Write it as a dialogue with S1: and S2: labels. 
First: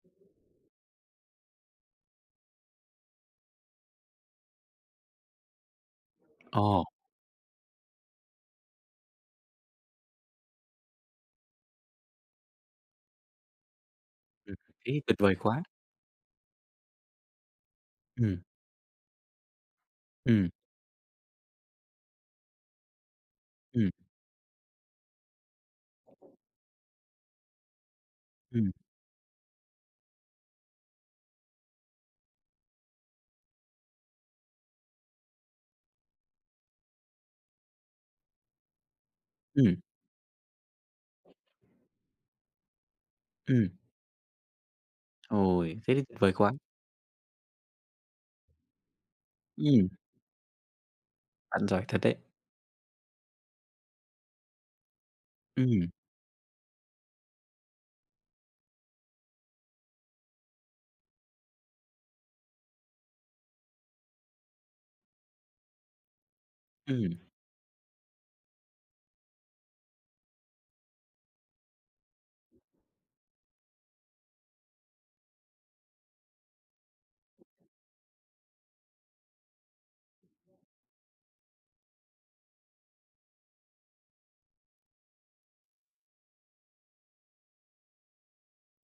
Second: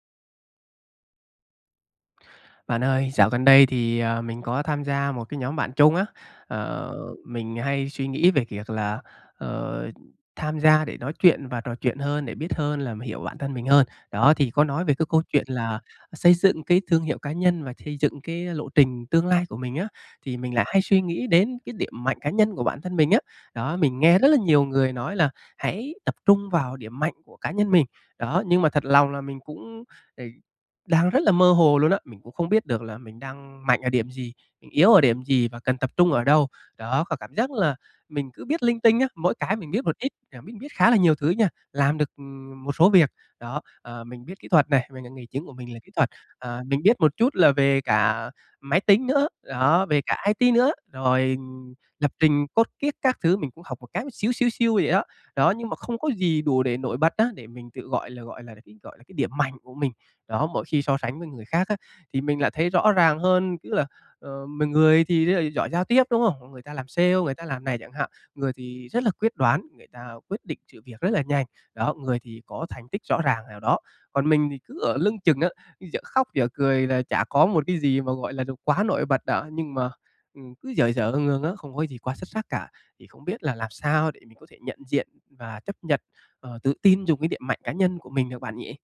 S1: Bạn ơi, dạo gần đây thì, à, mình có tham gia một cái nhóm bạn chung á,
S2: Ồ.
S1: ờ, mình hay suy nghĩ về việc là, ờ, tham gia để nói chuyện và trò chuyện hơn, để biết hơn là hiểu bản thân mình hơn. Đó, thì
S2: Ừm,
S1: có nói về
S2: thế
S1: cái
S2: tuyệt
S1: câu
S2: vời
S1: chuyện
S2: quá.
S1: là xây dựng cái thương hiệu cá nhân và xây dựng
S2: Ừm.
S1: cái lộ trình tương lai của mình á, thì
S2: Ừm.
S1: mình lại hay suy nghĩ đến cái điểm mạnh cá nhân của bản thân mình á. Đó,
S2: Ừm.
S1: mình nghe rất là nhiều người nói là hãy tập trung vào điểm mạnh của cá nhân mình. Đó, nhưng mà
S2: Ừm.
S1: thật lòng là mình cũng, ờ, đang rất là mơ hồ luôn á, mình cũng không biết được là mình đang mạnh ở điểm gì, mình yếu ở điểm gì và cần tập trung ở đâu. Đó, có cảm giác là mình cứ biết linh tinh á, mỗi cái mình
S2: Ừm.
S1: biết một ít, à, biết biết khá là nhiều thứ nha, làm được, ừm, một số việc. Đó,
S2: Ừm.
S1: ờ, mình biết kỹ thuật nè, mình, ờ, nghề chính của mình là
S2: Ôi,
S1: kỹ
S2: thế thì
S1: thuật,
S2: tuyệt vời quá!
S1: à, mình biết một chút là về cả máy tính nữa, đó,
S2: Ừm.
S1: về cả IT nữa, rồi
S2: Bạn giỏi thật
S1: lập
S2: đấy.
S1: trình code kiết các thứ mình cũng học một cái xíu xíu xiu vậy đó. Đó, nhưng mà
S2: Ừm.
S1: không có gì đủ để nổi bật á, để mình tự, gọi là, gọi là cái, gọi là cái điểm mạnh của mình. Đó, mỗi khi so sánh với người khác á, thì mình lại thấy rõ ràng hơn, tức là, ờ, mọi người thì rất là giỏi giao tiếp, đúng không? Mọi người ta làm sale,
S2: Ừm.
S1: người ta làm này chẳng hạn, người thì rất là quyết đoán, người ta quyết định sự việc rất là nhanh, đó, người thì có thành tích rõ ràng nào đó. Còn mình thì cứ ở lưng chừng á, dở khóc dở cười là chả có một cái gì mà, gọi là, đồ quá nổi bật đó, nhưng mà, ừm, cứ dở dở ương ương á, không có gì quá xuất sắc cả. Thì không biết là làm sao để mình có thể nhận diện và chấp nhật, ờ, tự tin dùng cái điểm mạnh cá nhân của mình được bạn nhỉ?